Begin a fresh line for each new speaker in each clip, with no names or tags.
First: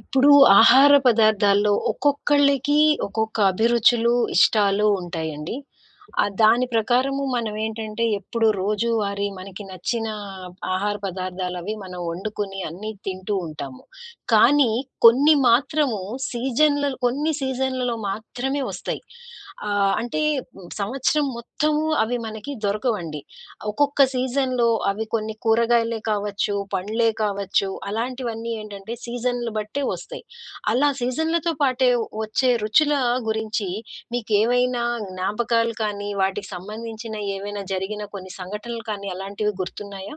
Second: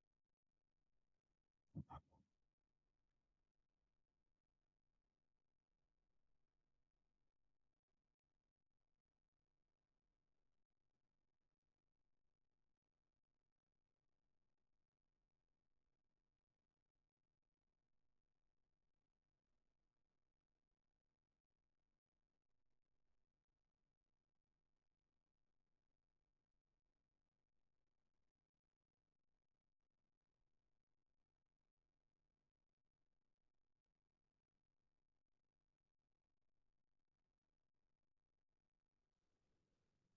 ఇప్పుడు ఆహార పదార్థాల్లో ఒక్కొక్కళ్ళకి ఒక్కొక్క అభిరుచులు, ఇష్టాలు ఉంటాయండి. దాని ప్రకారము మనం ఏంటంటే ఎప్పుడు రోజువారీ మనకి నచ్చిన ఆహార పదార్థాలవి మనం వండుకొని అన్నీ తింటూ ఉంటాము. కానీ కొన్ని మాత్రము సీజన్‌ల కొన్ని సీజన్‌లలో మాత్రమే వస్తాయి. అంటే సంవత్సరం మొత్తము అవి మనకి దొరకవండి. ఒక్కొక్క సీజన్‌లో అవి కొన్ని కూరగాయలే కావచ్చు, పండ్లే కావచ్చు, అలాంటివన్నీ ఏంటంటే సీజన్‌లు బట్టే వస్తాయి. అలా సీజన్‌లతో పాటే వచ్చే రుచుల గురించి మీకేవైనా జ్ఞాపకాలు కానీ, వాటికి సంబంధించిన ఏవైనా జరిగిన కొన్ని సంఘటనలు కానీ అలాంటివి గుర్తున్నాయా?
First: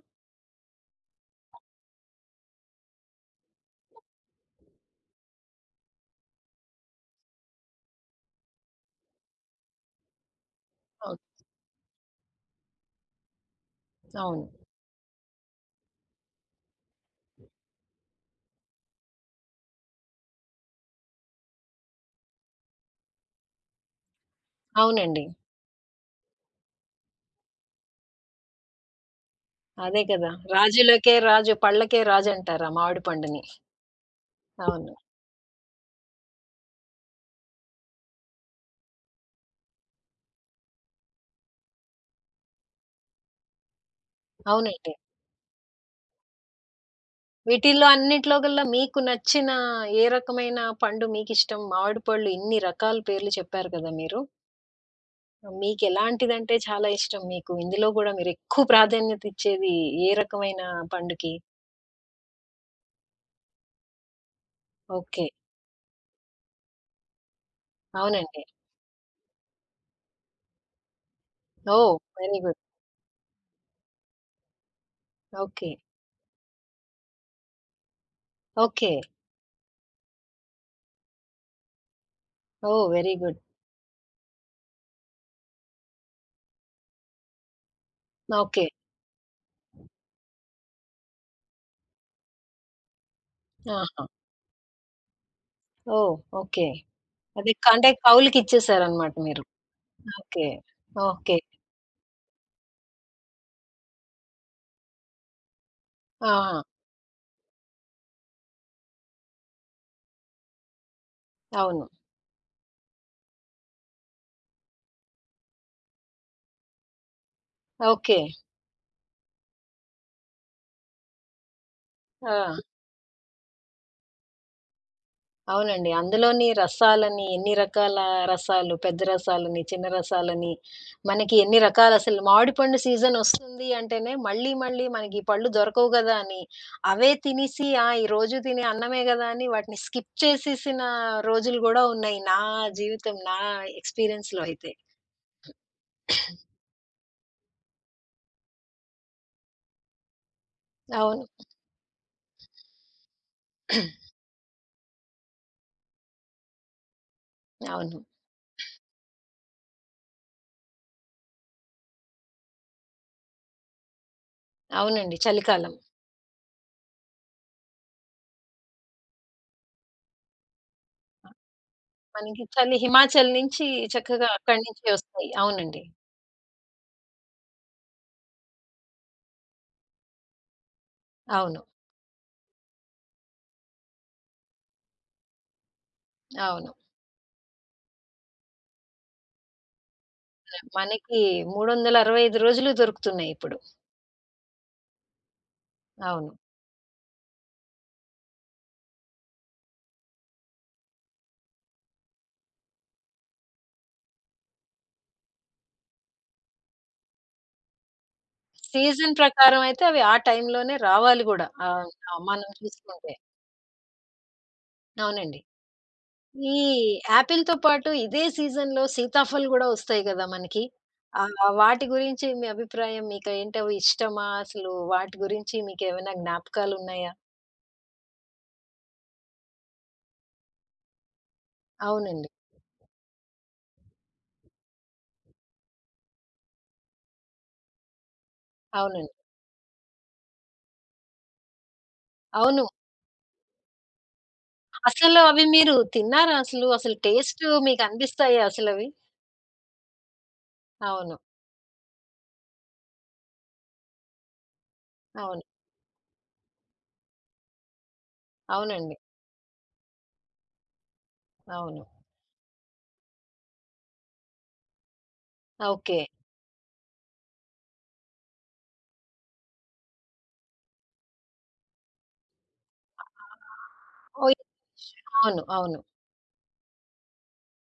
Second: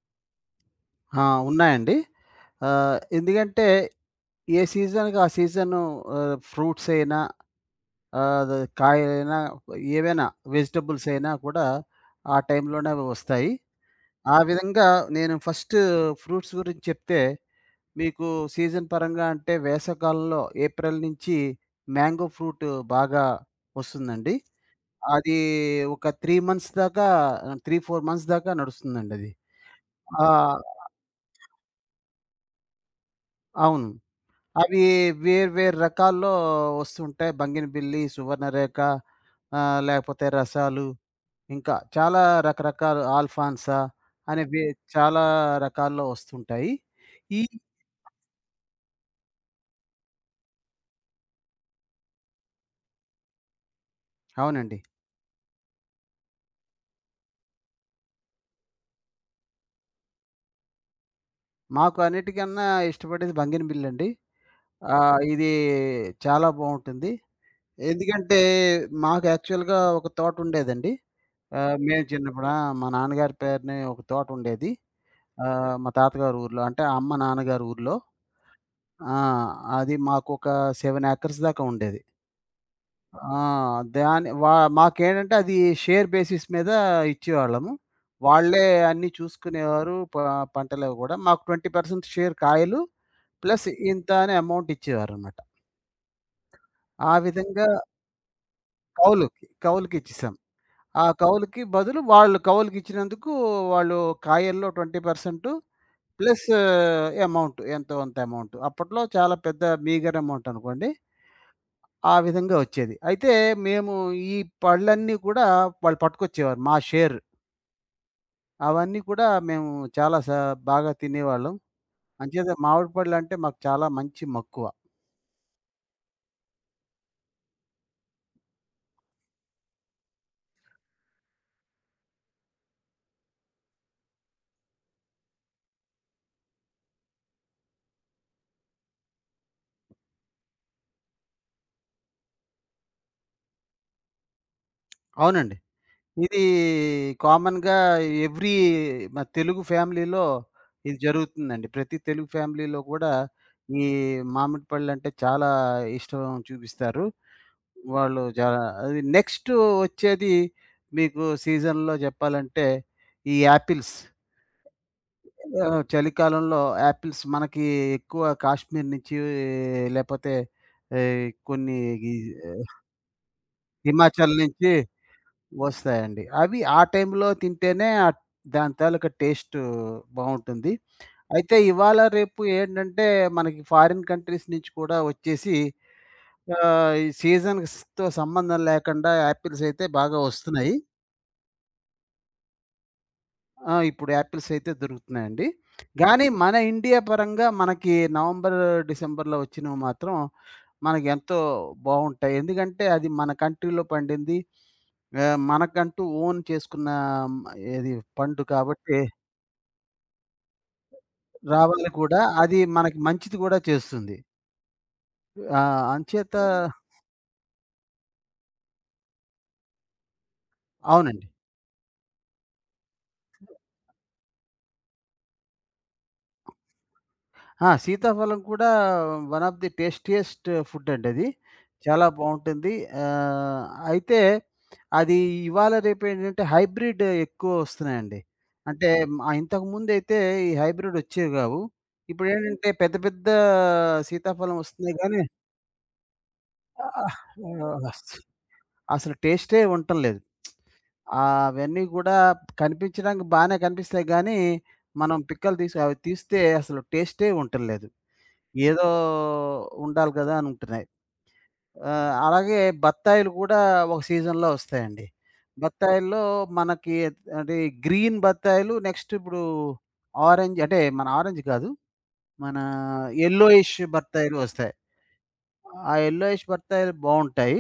ఆ! ఉన్నాయండి. ఎందుకంటే ఏ సీజన్‌కి ఆ సీజను ఫ్రూట్స్ అయినా ఆహ్, ద కాయలైనా ఏవైనా వెజిటబుల్స్ అయినా
అవును.
కూడా ఆ టైంలోనే అవి వస్తాయి. ఆ
అవును.
విధంగా నేను ఫస్ట్ ఫ్రూట్స్ గురించి చెప్తే మీకు సీజన్ పరంగా అంటే వేసవికాలంలో ఏప్రిల్ నుంచి మ్యాంగో ఫ్రూట్ బాగా వస్తుందండి.
అవునండి.
అది ఒక 3 మంత్స్ దాకా 3, 4 మంత్స్ దాకా నడుస్తుందండి అది.
అదే
ఆ!
కదా! రాజులకే రాజు, పళ్ళకే రాజంటారు ఆ మామిడి పండుని.
అవును. అవి
అవును.
వేరు వేరు రకాల్లో వస్తుంటాయి. బంగినబిల్లి, సువర్ణరేఖ, లేకపోతే రసాలు, ఇంకా చాలా రకరకాల ఆల్ఫాన్సా అనే వే
అవునండి.
చాలా రకాల్లో వస్తుంటాయి. ఈ
వీటిల్లో అన్నిట్లో గల్లా మీకు నచ్చిన ఏ రకమైన పండు మీకిష్టం? మామిడి పళ్ళు ఇన్ని రకాల పేర్లు చెప్పారు కదా మీరు.
అవునండి.
మీకెలాంటిదంటే చాలా ఇష్టం మీకు? ఇందులో గూడా మీరెక్కువ ప్రాధాన్యత ఇచ్చేది ఏ రకమైన పండుకి?
మాకు అన్నిటికన్నా ఇష్టపడేది బంగినబిల్లండి.
ఓకే.
ఇది చాలా బావుంటుంది. ఎందుకంటే
అవునండి.
మాకు యాక్చువల్‌గా ఒక తోటుండేదండి.
ఓహ్!
మేము
వెరీ
చిన్నప్పుడు
గుడ్.
మా నాన్నగారి పేరునే ఒక తోటుండేది.
ఓకే.
మా తాతగారి ఊర్లో అంటే అమ్మ నాన్నగారి ఊర్లో.
ఓకే.
ఆ! అది మాకొక 7 ఏకర్స్ దాకా ఉండేది.
ఓహ్! Very
ah!
గుడ్.
దాని వా మాకేంటంటే అది షేర్ బేసిస్ మీద ఇచ్చేవాళ్ళము. వాళ్ళే
ఓకే.
అన్నీ చూసుకునేవారు. పంటలవి గూడా. మాకు 20% షేర్ కాయలు ప్లస్
ఆహా!
ఇంత అని అమౌంట్ ఇచ్చేవారనమాట.
ఓహ్! ఓకే.
ఆ
అదే క
విధంగా
అంటే కౌలుకిచ్చేసారనమాట మీరు.
కౌలుకిచ్చేసాం.
ఓకే.
ఆ
ఓకే.
కౌలుకి బదులు వాళ్ళు కౌలుకిచ్చినందుకు వాళ్ళు కాయల్లో 20% ప్లస్
ఆహా!
అమౌంట్ ఎంతో కొంత అమౌంట్. అప్పట్లో చాలా పెద్ద మీగర్ అమౌంట్ అనుకోండి.
అవును.
ఆ విధంగా వచ్చేది. అయితే మేము ఈ పళ్ళన్నీ కూడా వాళ్ళు పట్టుకొచ్చేవారు మా షేర్.
ఓకే.
అవన్నీ కూడా మేము చాలా సా బాగా తినేవాళ్ళం. అంచేత
ఆ!
మామిడి పళ్ళంటే మాకు చాలా మంచి మక్కువ.
అవునండి. అందులోని రసాలని, ఎన్ని రకాల రసాలు, పెద్ద రసాలని, చిన్న రసాలని, మనకి ఎన్ని రకాలసలు మామిడిపండు సీజనొస్తుంది అంటేనే మళ్ళీ, మళ్ళీ మనకి ఈ పళ్ళు దొరకవు గదా! అని అవే తినేసి, ఆ! ఈ రోజు తినే అన్నమే గదా! అని వాటిని స్కిప్ చేసేసిన రోజులు గూడా ఉన్నాయి. నా జీవితం, నా ఎక్స్‌పీరియన్స్‌లో అయితే.
అవునండి. ఇది కామన్‌గా ఎవ్రీ మన తెలుగు ఫ్యామిలీలో ఇది
అవును.
జరుగుతుందండి. ప్రతి తెలుగు ఫ్యామిలీలో కూడా ఈ మామిడి పళ్ళంటే చాలా ఇష్టం చూపిస్తారు.
అవును.
వాళ్ళు చాలా అది నెక్స్ట్ వచ్చేది మీకు సీజన్‌లో చెప్పాలంటే ఈ యాపిల్స్.
అవునండి.
ఆ!
చలికాలం.
చలికాలంలో యాపిల్స్ మనకి ఎక్కువ కాశ్మీర్ నుంచి లేపోతే కొన్ని ఈ
మనకి
ఏ,
చలి హిమాచల్ నుంచి చక్కగా
హిమాచల్
అక్కడి
నుంచి
నుంచి ఒస్తాయి. అవునండి.
వస్తాయండి. అవి ఆ టైంలో తింటేనే దాని తాలూకా టేస్ట్ బావుంటుంది. అయితే
అవును.
ఇవాళ, రేపు ఏంటంటే మనకి ఫారిన్ కంట్రీస్ నుంచి కూడా వచ్చేసి
అవును.
ఈ సీజన్స్‌తో సంబంధం లేకుండా యాపిల్స్ అయితే బాగా వస్తున్నాయి.
మనకి 365 రోజులు దొరుకుతున్నాయి ఇప్పుడు.
ఆ! ఇప్పుడు యాపిల్స్ అయితే దొరుకుతున్నాయండి. గానీ
అవును.
మన ఇండియా పరంగా మనకి నవంబర్, డిసెంబర్‌లో వచ్చినవి మాత్రం మనకి ఎంతో బావుంటాయి. ఎందుకంటే అది మన కంట్రీలో పండింది. మనకంటూ ఓన్ చేసుకున్న, మ్, ఇది పండు కాబట్టి
సీజన్ ప్రకారం అయితే అవి ఆ టైంలోనే రావాలి గూడా.
రావాలి కూడా.
ఆ! మనం
అది మనకి
చూసుకుంటే.
మంచిది గూడా చేస్తుంది.
అవునండి.
అంచేత
ఈ యాపిల్‌తో పాటు ఇదే సీజన్‌లో సీతాఫల్ గూడా ఒస్తాయి గదా! మనకి.
అవునండి.
ఆహ్, వాటి గురించి మీ అభిప్రాయం మీకేంటి అవి ఇష్టమా? అసలు వాటి గురించి మీకేమైనా జ్ఞాపకాలున్నాయా?
ఆ! సీతాఫలం కూడా one of the tastiest food అండి అది. చాలా
అవునండి.
బావుంటుంది. ఆహ్, అయితే అది ఇవాళ రేపేంటంటే హైబ్రిడ్ ఎక్కువ వస్తున్నాయండి. అంటే
అవునండి.
ఇంతకుముందైతే ఈ హైబ్రిడ్ వచ్చేవి గావు.
అవును.
ఇప్పుడేంటంటే పెద్ద పెద్ద సీతాఫలం వస్తున్నాయి
అసలు
గానీ
అవి మీరు తిన్నారా అసలు? అసలు
ఆహ్,
టేస్ట్
అస్
మీకనిపిస్తాయా అసలవి?
అసలు టేస్టే ఉండటం లేదు.
అవును.
అవన్నీ గూడా కనిపించడానికి బానే కనిపిస్తాయి గానీ, మనం
అవును.
పిక్కలు తీసి అవి తీస్తే అసలు టేస్టే ఉండటం లేదు. ఏదో
అవునండి.
ఉండాలి కదా అనుకుంటున్నాయి.
అవును.
అలాగే బత్తాయిలు కూడా ఒక సీజన్‌లో వస్తాయండి.
ఓకే.
బత్తాయిల్లో మనకి అంటే గ్రీన్ బత్తాయిలు నెక్స్ట్ ఇప్పుడు ఆరెంజ్ అంటే మన ఆరెంజ్ కాదు. మన యెల్లోయిష్ బత్తాయిలు
ఓహ్!
వస్తాయి.
అవును. అవును.
ఆ యెల్లోయిష్ బత్తాయిలు బావుంటాయి.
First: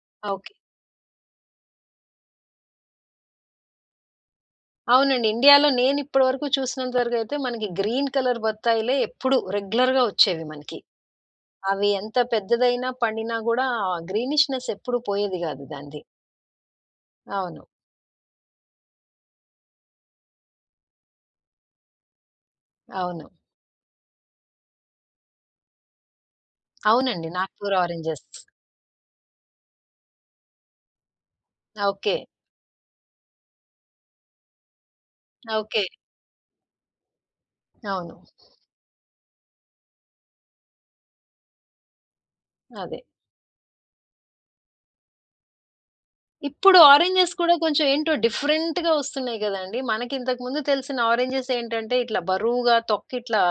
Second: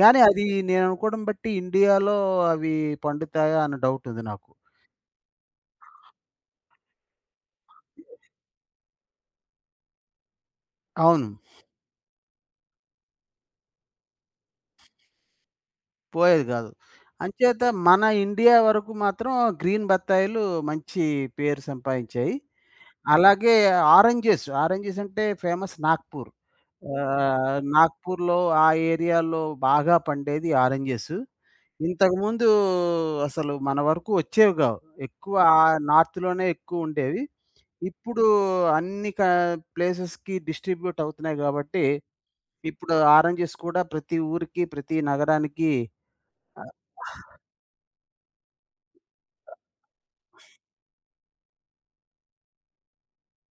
గానీ అది
ఓకే.
నేను అనుకోవడం బట్టి ఇండియాలో అవి పండుతాయా అన్న డౌట్ ఉంది నాకు.
అవునండి. ఇండియాలో నేను ఇప్పటి వరకు చూసినంత వరకైతే మనకి గ్రీన్ కలర్ బత్తాయిలే ఎప్పుడు రెగ్యులర్‌గా వచ్చేవి మనకి.
అవును.
అవి ఎంత పెద్దదైనా, పండినా గూడా ఆ గ్రీనిష్‌నెస్ ఎప్పుడు పోయేది గాదు దానిది.
పోయేది కాదు. అంచేత
అవును.
మన ఇండియా వరకు మాత్రం గ్రీన్ బత్తాయిలు మంచి పేరు సంపాదించాయి.
అవును.
అలాగే ఆరెంజెస్. ఆరెంజెస్ అంటే ఫేమస్ నాగ్‌పూర్.
అవునండి. నాగ్పూర్ ఆరెంజెస్.
నాగ్‌పూర్‌లో ఆ ఏరియాలో బాగా పండేది ఆరెంజెస్.
ఓకే.
ఇంతకుముందు అసలు మన వరకు వచ్చేవి గావు. ఎక్కువ ఆ
ఓకే.
నార్త్‌లోనే ఎక్కువుండేవి.
అవును.
ఇప్పుడు అన్ని ప్లేసెస్‌కి డిస్ట్రిబ్యూట్ అవుతున్నాయి గాబట్టి, ఇప్పుడు
అదే.
ఆరెంజెస్ కూడా ప్రతి ఊరికి, ప్రతి నగరానికి ఆహ్,
ఇప్పుడు ఆరెంజెస్ కూడా కొంచెం ఏంటో డిఫరెంట్‌గా ఒస్తున్నాయి గదండీ! మనకి ఇంతకుముందు తెలిసిన ఆరెంజెస్ ఏంటంటే ఇట్లా బరువుగా తొక్కి ఇట్లా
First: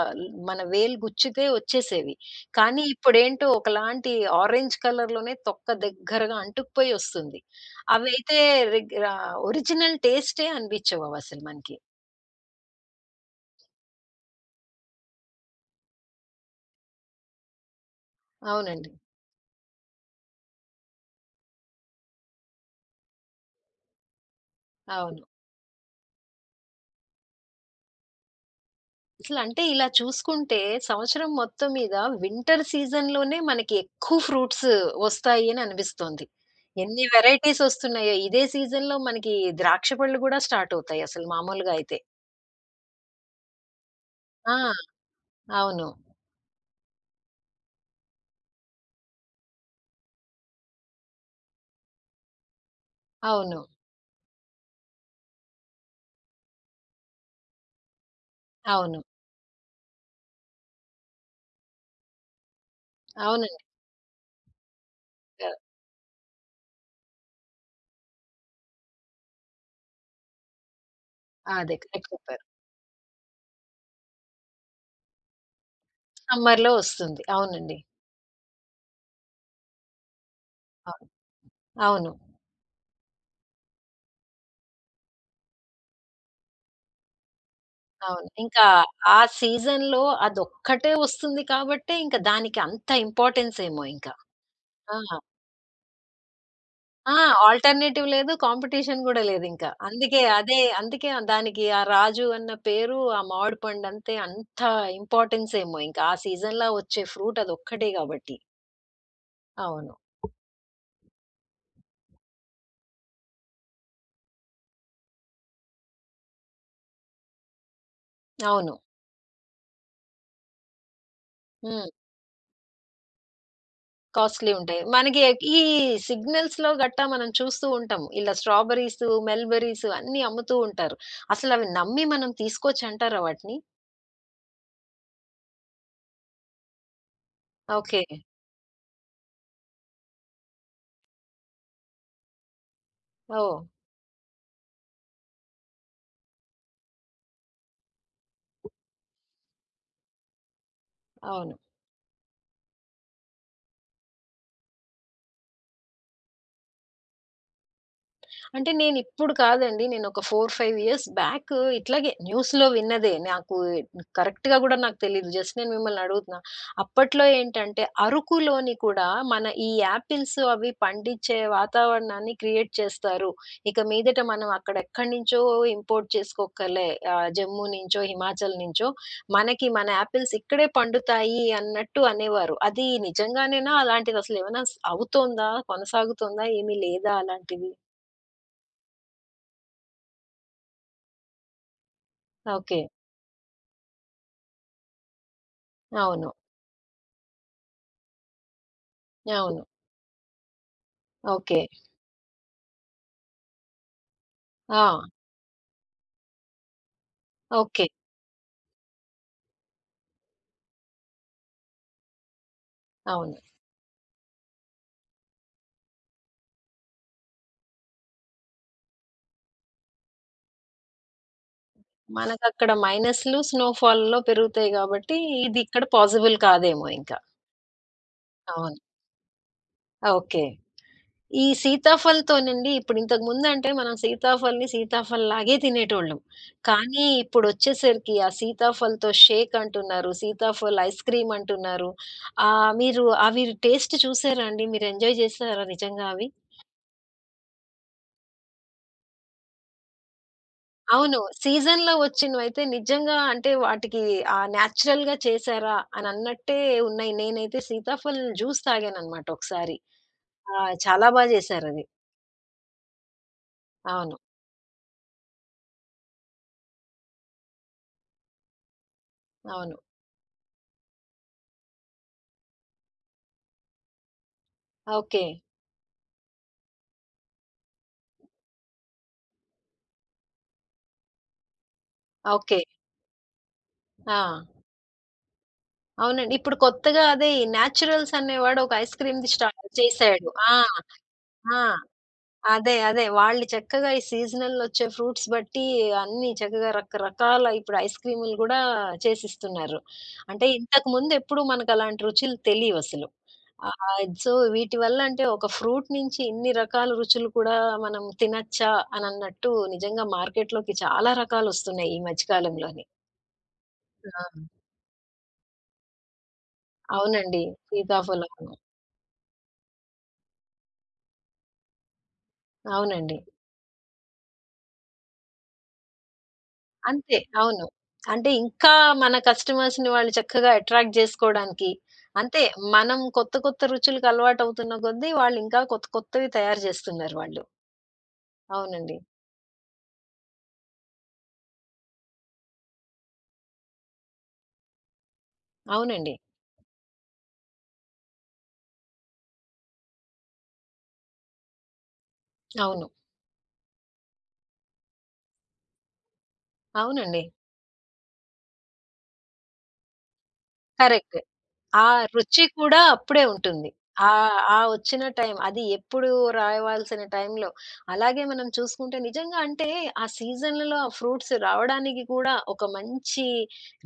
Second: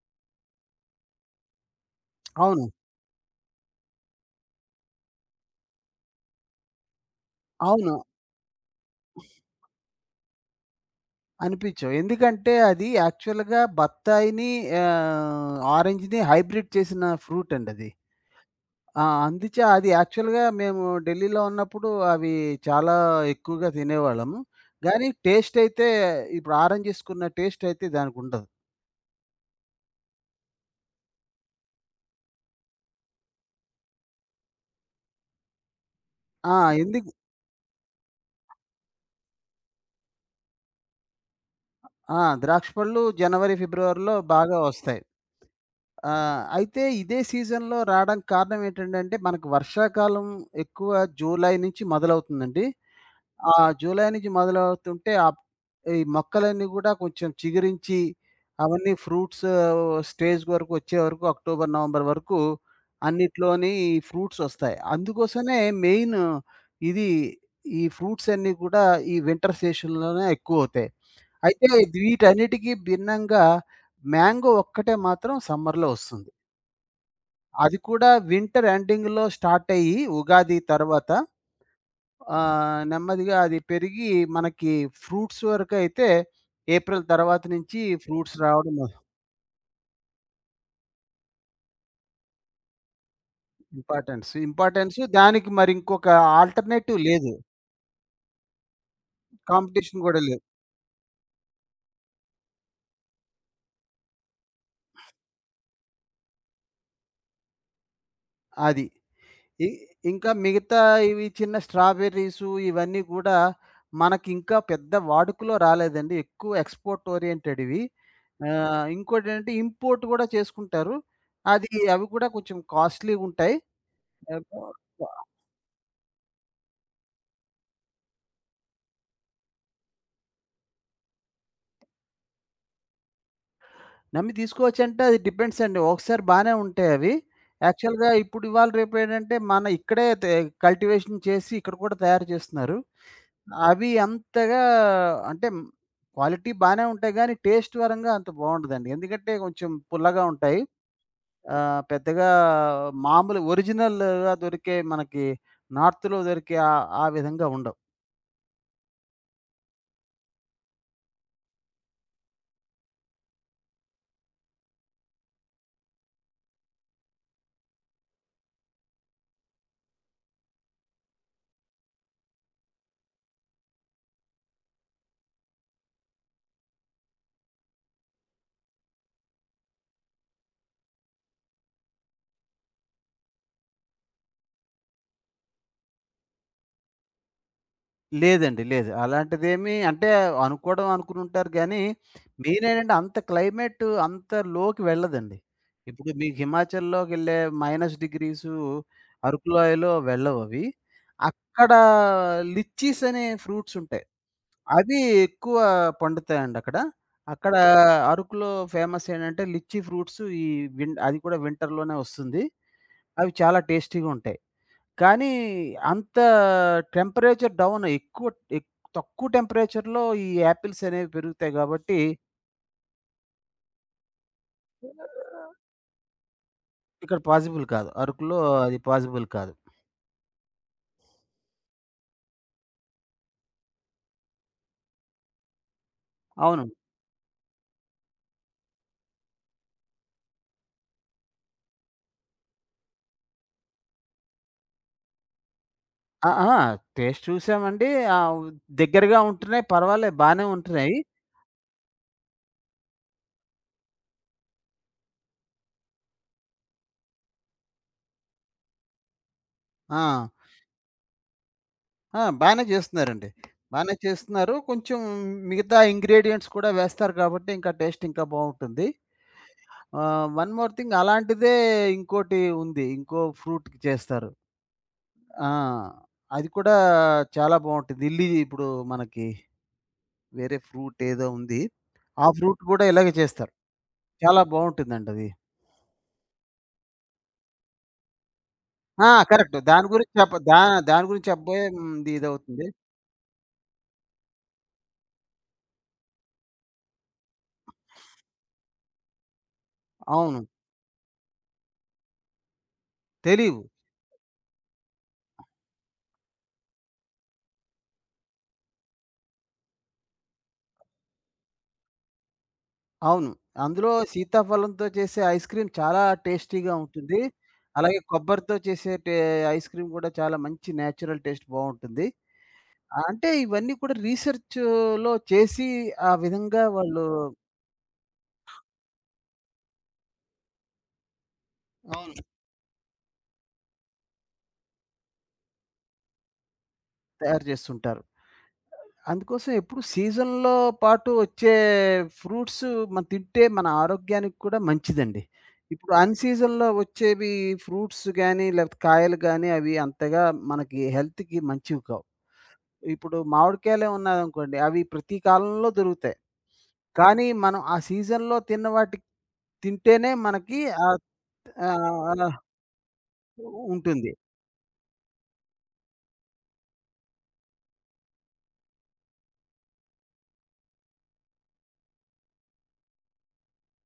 మన వేలు గుచ్చితే వచ్చేసేవి.
అవును.
కానీ ఇప్పుడేంటో ఒకలాంటి ఆరెంజ్ కలర్‌లోనే తొక్క దగ్గరగా అంటుకుపోయి ఒస్తుంది.
అవును.
అవైతే ఒరిజినల్ టేస్టే అనిపించవు అవసలు మనకి.
అనిపించవు. ఎందుకంటే అది యాక్చువల్‌గా బత్తాయిని ఆరెంజ్‌ని హైబ్రిడ్ చేసిన ఫ్రూట్ అండది.
అవునండి.
ఆ! అందుచే అది యాక్చువల్‌గా మేము ఢిల్లీలో ఉన్నప్పుడు అవి చాలా ఎక్కువగా తినేవాళ్ళము. గానీ
అవును.
టేస్ట్ అయితే ఇప్పుడు ఆరెంజెస్‌కున్న టేస్ట్ అయితే దానికుండదు.
అసలంటే ఇలా చూసుకుంటే సంవత్సరం మొత్తం మీద వింటర్ సీజన్‌లోనే మనకి ఎక్కువ ఫ్రూట్స్ వస్తాయి అని అనిపిస్తోంది.
ఆ!
ఎన్ని
ఎందుకు
వెరైటీస్ వస్తున్నాయో ఇదే సీజన్‌లో మనకి ద్రాక్ష పళ్ళు గూడా స్టార్ట్ అవుతాయి అసలు మామూలుగా అయితే.
ఆ! ద్రాక్ష పళ్ళు జనవరి, ఫిబ్రవరిలో
ఆ!
బాగా వస్తాయి.
అవును.
అయితే ఇదే సీజన్‌లో రాడానికి కారణం ఏంటండంటే మనకు వర్షాకాలం ఎక్కువ జూలై నుంచి మొదలవుతుందండి. ఆ!
అవును.
జూలై నుంచి మొదలవుతుంటే ఈ మొక్కలన్నీ గూడా కొంచెం చిగురించి అవన్నీ
అవును.
ఫ్రూట్స్ స్టేజ్ వరకు వచ్చే వరకు అక్టోబర్, నవంబర్ వరకు
అవునండి.
అన్నిట్లోని ఈ ఫ్రూట్స్ ఒస్తాయి.
ఆహ్,
అందుకోసమే మెయిన్ ఇది ఈ ఫ్రూట్స్ అన్నీ కూడా ఈ వింటర్ సెషన్‌లోనే ఎక్కువవుతాయి. అయితే
అదే కరెక్ట్ చెప్పారు.
వీటన్నిటికి భిన్నంగా మ్యాంగో ఒక్కటే మాత్రం సమ్మర్‌లో ఒస్తుంది.
సమ్మర్‌లో వస్తుంది.
అది
అవునండి.
కూడా వింటర్ ఎండింగ్‌లో స్టార్ట్ అయ్యి ఉగాది
అవును.
తర్వాత
అవును.
నెమ్మదిగా అది పెరిగి మనకి ఫ్రూట్స్ వరకైతే ఏప్రిల్ తర్వాత నుంచి
అవును.
ఫ్రూట్స్
ఇంకా
రావడం
ఆ సీజన్‌లో అదొక్కటే వస్తుంది కాబట్టే ఇంక దానికి అంత ఇంపార్టెన్స్ ఏమో ఇంకా.
ఇంపార్టెన్స్.
ఆ!
ఇంపార్టెన్స్ దానికి మరి ఇంకొక ఆల్టర్‌నేటివ్
ఆ!
లేదు.
ఆల్టర్‌నేటివ్ లేదు. కాంపిటీషన్ గూడా లేదింక.
కాంపిటీషన్ గూడా లేదు.
అందుకే ఆ దానికి ఆ రాజు అన్న పేరు, ఆ మామిడి పండంతే అంత ఇంపార్టెన్స్ ఏమో ఇంక. ఆ సీజన్‌లో వచ్చే ఫ్రూట్ అదొక్కటే గాబట్టి.
అది. ఇ
అవును.
ఇంకా మిగతా ఇవి చిన్న స్ట్రాబెర్రీసు ఇవన్నీ గూడా మనకింకా పెద్ద వాడుకలో రాలేదండి. ఎక్కువ ఎక్స్‌పోర్ట్ ఓరియెంటెడ్ ఇవి.
అవును.
ఇంకోటేంటంటే ఇంపోర్ట్ గూడా చేసుకుంటారు.
హ్మ్.
అవి కూడా కొంచెం కాస్ట్‌లీగుంటాయి.
కాస్ట్‌లీ ఉంటాయి. మనకి ఈ సిగ్నల్స్‌లో గట్టా మనం చూస్తూ ఉంటాము. ఇలా స్ట్రాబెర్రీస్, మెల్‌బెర్రీస్ అన్నీ అమ్ముతూ ఉంటారు. అసలవి నమ్మి మనం తీసుకోవచ్చంటారా వాటిని?
నమ్మి తీసుకోవచ్చంటే అది డిపెండ్స్ అండి. ఒకసారి బానే ఉంటాయి అవి.
ఓకే.
యాక్చువల్‌గా ఇప్పుడు ఇవాళ రేపు ఏంటంటే మన ఇక్కడే కల్టివేషన్ చేసి ఇక్కడ కూడా తయారు చేస్తున్నారు.
ఓహ్!
అవి అంతగా అంటే క్వాలిటీ బానే ఉంటాయి గానీ టేస్ట్ పరంగా అంత బావుండదండి. ఎందుకంటే కొంచెం పుల్లగా ఉంటాయి.
అవును.
పెద్దగా మామూలు ఒరిజినల్‌గా దొరికే మనకి నార్త్‌లో దొరికే ఆ ఆ విధంగా ఉండవు.
అంటే నేనిప్పుడు కాదండి. నేనొక 4, 5 ఇయర్స్ బ్యాక్ ఇట్లాగే న్యూస్‌లో విన్నదే. నాకు కరెక్ట్‌గా గూడా నాకు తెలీదు. జస్ట్ నేను మిమ్మల్ని అడుగుతున్నా. అప్పట్లో ఏంటంటే, అరకులోని కూడా మన ఈ యాపిల్స్ అవి పండించే వాతావరణాన్ని క్రియేట్ చేస్తారు. ఇక మీదట మనం అక్కడ ఎక్కడి నుంచో ఇంపోర్ట్ చేసుకోక్కర్లే. జమ్మూ నుంచో, హిమాచల్ నుంచో మనకి మన యాపిల్స్ ఇక్కడే పండుతాయి అన్నట్టు అనేవారు. అది నిజంగానేనా? అలాంటిదసలేమైనా అవుతోందా? కొనసాగుతోందా? ఏమీ లేదా అలాంటివి?
లేదండి. లేదు. అలాంటిదేమీ అంటే అనుకోవడం అనుకునుంటారు గానీ,
ఓకే.
మెయినేంటంటే అంత క్లైమేట్ అంత లోకి వెళ్ళదండి. ఇప్పుడు
అవును.
మీకు హిమాచల్‌లోకెళ్ళే -డిగ్రీసు అరకు
అవును.
లోయలో వెళ్ళవవి.
ఓకే.
అక్కడ లిచ్చీస్ అనే ఫ్రూట్స్ ఉంటాయి.
ఆ!
అవి ఎక్కువ పండుతాయండి అక్కడ. అక్కడ
ఓకే.
అరకులో ఫేమస్ ఏంటంటే లిచ్చీ ఫ్రూట్స్ ఈ విన్ అది కూడా వింటర్‌లోనే వస్తుంది. అవి
అవును.
చాలా టేస్టీ‌గా ఉంటాయి. కానీ అంత టెంపరేచర్ డౌన్ ఎక్కువ ఎక్ తక్కువ టెంపరేచర్‌లో ఈ యాపిల్స్ అనేవి పెరుగుతాయి కాబట్టి,
మనకక్కడ మైనస్‌లు స్నోఫాల్‌లో పెరుగుతాయి గాబట్టి, ఇది ఇక్కడ పాజిబుల్ కాదేమో
ఇక్కడ
ఇంకా.
పాజిబుల్ కాదు. అరకులో అది
అవును.
పాజిబుల్ కాదు.
ఓకే. ఈ సీతాఫల్‌తోనండి ఇప్పుడు ఇంతకుముందంటే మనం సీతాఫల్‌ని సీతాఫల్‌లాగే తినేటోళ్ళం.
అవును.
కానీ ఇప్పుడొచ్చేసరికి ఆ సీతాఫల్‌తో షేక్ అంటున్నారు. సీతాఫల్ ఐస్ క్రీమ్ అంటున్నారు. మీరు అవి టేస్ట్ చూసారా అండి? మీరు ఎంజాయ్ చేసారా నిజంగా అవి?
ఆ! ఆ! టేస్ట్ చూసామండి. ఆహ్, దగ్గరగా ఉంటున్నాయి. పర్వాలేదు బానే ఉంటున్నాయి.
అవును. సీజన్‌లో వచ్చినవైతే నిజంగా అంటే వాటికి నేచురల్‌గా చేశారా అని అన్నట్టే ఉన్నాయి. నేనైతే సీతాఫలం జ్యూస్ తాగాననమాట ఒకసారి.
ఆ!
ఆ! చాలా బా చేశారది.
ఆ! బానే చేస్తున్నారండి. బానే
అవును.
చేస్తున్నారు. కొంచెం మిగతా ఇంగ్రీడియెంట్స్ కూడా వేస్తారు కాబట్టి ఇంకా టేస్ట్ ఇంకా బావుంటుంది.
అవును.
వన్ మోర్ థింగ్ అలాంటిదే ఇంకోటి ఉంది. ఇంకో ఫ్రూట్‌కి చేస్తారు.
ఓకే.
ఆ! అది కూడా చాలా బావుంటుంది. ఇప్పుడు మనకి వేరే ఫ్రూట్ ఏదో ఉంది. ఆ
ఓకే.
ఫ్రూట్ కూడా ఇలాగే చేస్తారు. చాలా
ఆ!
బావుంటుందండి అది.
అవునండి. ఇప్పుడు కొత్తగా అదే ఈ నేచురల్స్ అనేవాడు ఒక ఐస్
ఆ!
క్రీమ్‌ది
కరెక్ట్.
స్టార్ట్ చేసాడు. ఆ!
దాని గురించి
ఆ!
చెప్పబోయే ఇదవుతుంది.
అదే. అదే. వాళ్ళు చక్కగా ఈ సీజనలొచ్చే ఫ్రూట్స్ బట్టి అన్నీ చక్కగా రకరకాల ఇప్పుడు ఐస్ క్రీములు గూడా చేసిస్తున్నారు.
అవును.
అంటే ఇంతకుముందెప్పుడు మనకలాంటి రుచులు తెలీవసలు.
తెలీవు.
సో, వీటి వల్ల అంటే ఒక ఫ్రూట్ నుంచి ఇన్ని రకాల రుచులు కూడా మనం తినచ్చా అనన్నట్టు నిజంగా మార్కెట్‌లోకి చాలా రకాలొస్తున్నాయి ఈ మధ్య కాలంలోని.
అవును. అందులో
ఆ!
సీతాఫలంతో చేసే ఐస్ క్రీమ్ చాలా టేస్టీగా ఉంటుంది.
అవునండి.
అలాగే
సీతాఫలం.
కొబ్బరితో చేసే ఐస్ క్రీమ్ కూడా చాలా మంచి నేచురల్ టేస్ట్ బావుంటుంది.
అవునండి.
అంటే ఇవన్నీ కూడా రీసెర్చ్‌లో చేసి ఆ విధంగా వాళ్ళు
అంతే. అవును. అంటే ఇంకా మన కస్టమర్స్‌ని వాళ్ళు చక్కగా అట్రాక్ట్ జేసుకోవడానికి
అవును.
అంతే. మనం కొత్త కొత్త రుచులకు అలవాటవుతున్న కొద్దీ వాళ్ళు ఇంకా కొత్త కొత్తవి తయారు జేస్తున్నారు
తయారు
వాళ్ళు.
చేస్తుంటారు.
అవునండి.
అందుకోసం ఎప్పుడు సీజన్‌లో పాటు వచ్చే ఫ్రూట్స్ మనం తింటే మన ఆరోగ్యానికి కూడా మంచిదండి. ఇప్పుడు అన్
అవునండి.
సీజన్‌లో వచ్చేవి ఫ్రూట్స్ గానీ, లేకపోతే కాయలు గానీ అవి అంతగా మనకి హెల్త్‌కి మంచివి కావు.
అవును.
ఇప్పుడు మామిడికాయలే ఉన్నాయనుకోండి, అవి ప్రతి కాలంలో దొరుకుతాయి.
అవునండి.
కానీ మనం ఆ సీజన్‌లో తిన్న వాటికి తింటేనే మనకి ఆహ్,
కరెక్ట్. ఆ
ఆహ్,
రుచి కూడా అప్పుడే ఉంటుంది.
ఉంటుంది.
ఆ వచ్చిన టైం అది ఎప్పుడు రావాల్సిన టైంలో. అలాగే మనం చూసుకుంటే నిజంగా అంటే ఆ సీజన్‌లలో ఆ ఫ్రూట్స్ రావడానికి కూడా ఒక మంచి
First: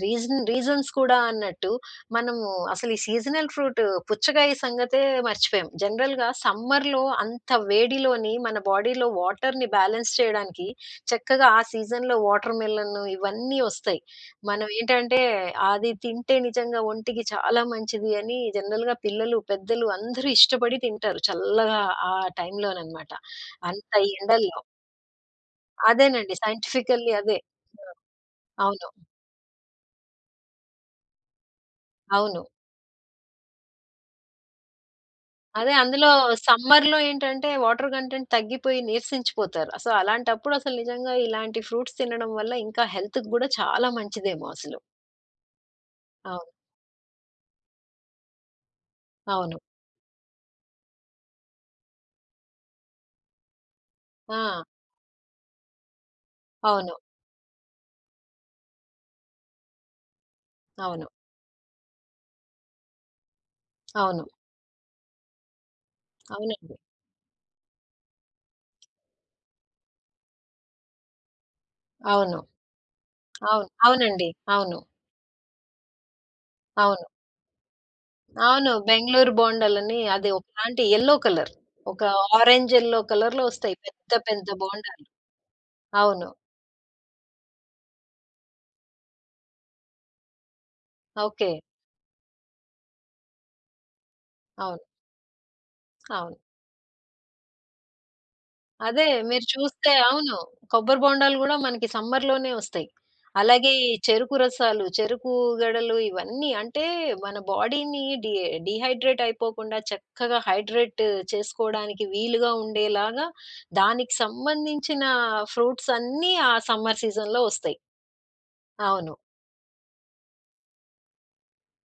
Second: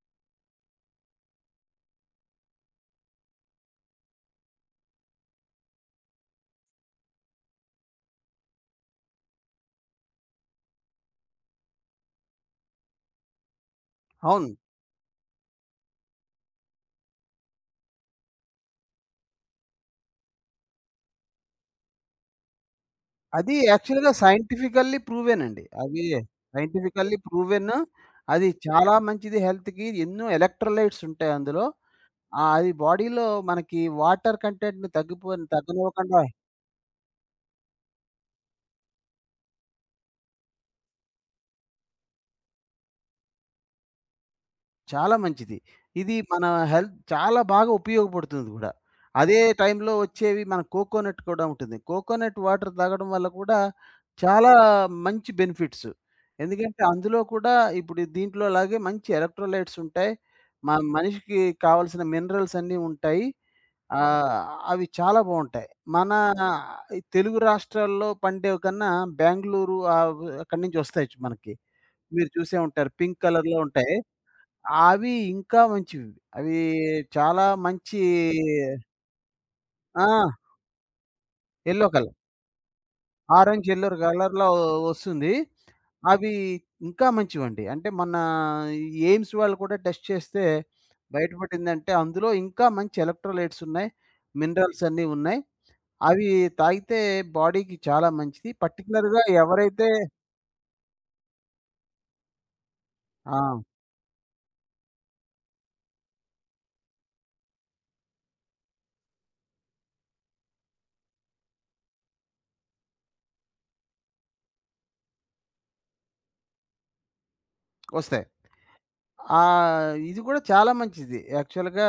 రీజన్స్ కూడా అన్నట్టు మనము అసలు ఈ సీజనల్ ఫ్రూట్ పుచ్చకాయ సంగతే మర్చిపోయాం. జనరల్‌గా సమ్మర్‌లో అంత వేడిలోని మన బాడీలో వాటర్‌ని బ్యాలెన్స్ చేయడానికి చక్కగా ఆ సీజన్‌లో వాటర్ మిలన్ ఇవన్నీ వస్తాయి.
అవును.
మనం ఏంటంటే అది తింటే నిజంగా ఒంటికి చాలా మంచిది అని జనరల్‌గా పిల్లలు, పెద్దలు అందరూ ఇష్టపడి తింటారు. చల్లగా ఆ టైంలోననమాట.
అది
అంత
యాక్చువల్‌గా
ఎండల్లో.
సైంటిఫికల్లీ ప్రూవెన్ అండి. అది
అదేనండి. సైంటిఫికల్లీ
సైంటిఫికల్లీ
అదే.
ప్రూవెన్. అది చాలా
అవును.
మంచిది హెల్త్‌కి. ఎన్నో ఎలక్ట్రోలైట్స్ ఉంటాయి అందులో.
అవును.
ఆ! అది బాడీలో మనకి వాటర్ కంటెంట్‌ని
అదే అందులో
తగ్గనివ్వకుండా
సమ్మర్‌లో ఏంటంటే వాటర్ కంటెంట్ తగ్గిపోయి నీరసించిపోతారు. సో, అలాంటప్పుడు అసలు నిజంగా ఇలాంటి ఫ్రూట్స్ తినడం వల్ల ఇంకా హెల్త్‌కి గూడా చాలా మంచిదేమో అసలు.
చాలా మంచిది. ఇది మన
అవును.
హెల్త్ చాలా బాగా ఉపయోగపడుతుంది గూడా. అదే
అవును.
టైంలో వచ్చేవి మన కోకోనట్ కూడా ఉంటుంది. కోకోనట్ వాటర్ తాగడం వల్ల కూడా చాలా
ఆ!
మంచి బెనిఫిట్స్. ఎందుకంటే
అవును.
అందులో కూడా ఇప్పుడు దీంట్లో అలాగే మంచి ఎలక్ట్రోలైట్స్ ఉంటాయి. మా
అవును.
మనిషికి కావాల్సిన మినరల్స్ అన్నీ ఉంటాయి.
అవును.
ఆహ్, అవి చాలా బావుంటాయి. మన
అవునండి.
ఈ తెలుగు రాష్ట్రాల్లో పండేవి కన్నా బెంగుళూరు అక్కడి నుంచి వస్తాయి మనకి. మీరు
అవును.
చూసే ఉంటారు. పింక్ కలర్‌లో
అవును.
ఉంటాయి.
అవునండి. అవును.
అవి ఇంకా మంచివి. అవి
అవును.
చాలా మంచి
అవును. బెంగుళూరు బోండాలని
ఆ!
అది ఒకలాంటి యెల్లో కలర్.
యెల్లో
ఒక
కలర్.
ఆరెంజ్, యెల్లో కలర్‌లో
ఆరెంజ్,
ఒస్తాయి.
యెల్లో
పెద్ద
కలర్‌లో
పెద్ద బోండాలు.
వస్తుంది.
అవును.
అవి ఇంకా మంచివండి. అంటే మన ఎయిమ్స్ వాళ్ళు కూడా టెస్ట్ చేస్తే
ఓకే.
బయటపడిందంటే అందులో ఇంకా మంచి ఎలక్ట్రోలైట్స్ ఉన్నాయి.
అవును.
మినరల్స్ అన్నీ ఉన్నాయి. అవి
అవును.
తాగితే బాడీకి చాలా మంచిది.
అదే
పర్టిక్యులర్‌గా
మీరు చూస్తే అవును. కొబ్బరి బోండాలు గూడా మనకి సమ్మర్‌లోనే ఒస్తాయి.
ఆ!
అలాగే ఈ చెరుకు రసాలు, చెరుకు గడలు ఇవన్నీ అంటే మన బాడీని డీహైడ్రేట్ అయిపోకుండా చక్కగా హైడ్రేట్ చేసుకోవడానికి వీలుగా ఉండేలాగా దానికి సంబంధించిన ఫ్రూట్స్ అన్నీ ఆ సమ్మర్ సీజన్‌లో ఒస్తాయి.
వస్తాయి.
అవును.
ఆ! ఇది కూడా చాలా మంచిది. యాక్చువల్‌గా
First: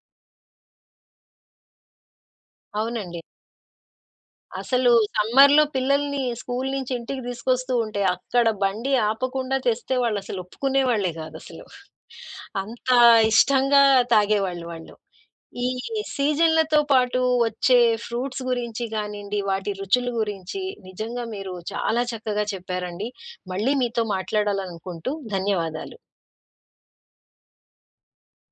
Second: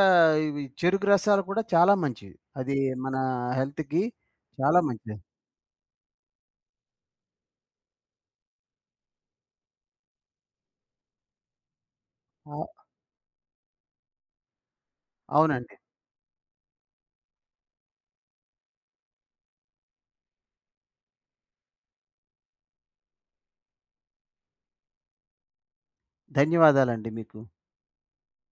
ఇవి చెరుకు రసాలు కూడా చాలా మంచివి. అది మన
అవునండి.
హెల్త్‌కి చాలా
అసలు
మంచిది.
సమ్మర్‌లో పిల్లల్ని స్కూలు నుంచి ఇంటికి తీసుకొస్తూ ఉంటే, అక్కడ బండి ఆపకుండా తెస్తే వాళ్ళసలు ఒప్పుకునేవాళ్ళే గాదసలు.
అ
అంత ఇష్టంగా తాగేవాళ్ళు వాళ్ళు. ఈ
అవునండి.
సీజన్‌లతో పాటు వచ్చే ఫ్రూట్స్ గురించి గానిండి, వాటి రుచుల గురించి నిజంగా మీరు చాలా చక్కగా చెప్పారండి. మళ్ళీ మీతో మాట్లాడాలనుకుంటూ ధన్యవాదాలు.
ధన్యవాదాలండి మీకు.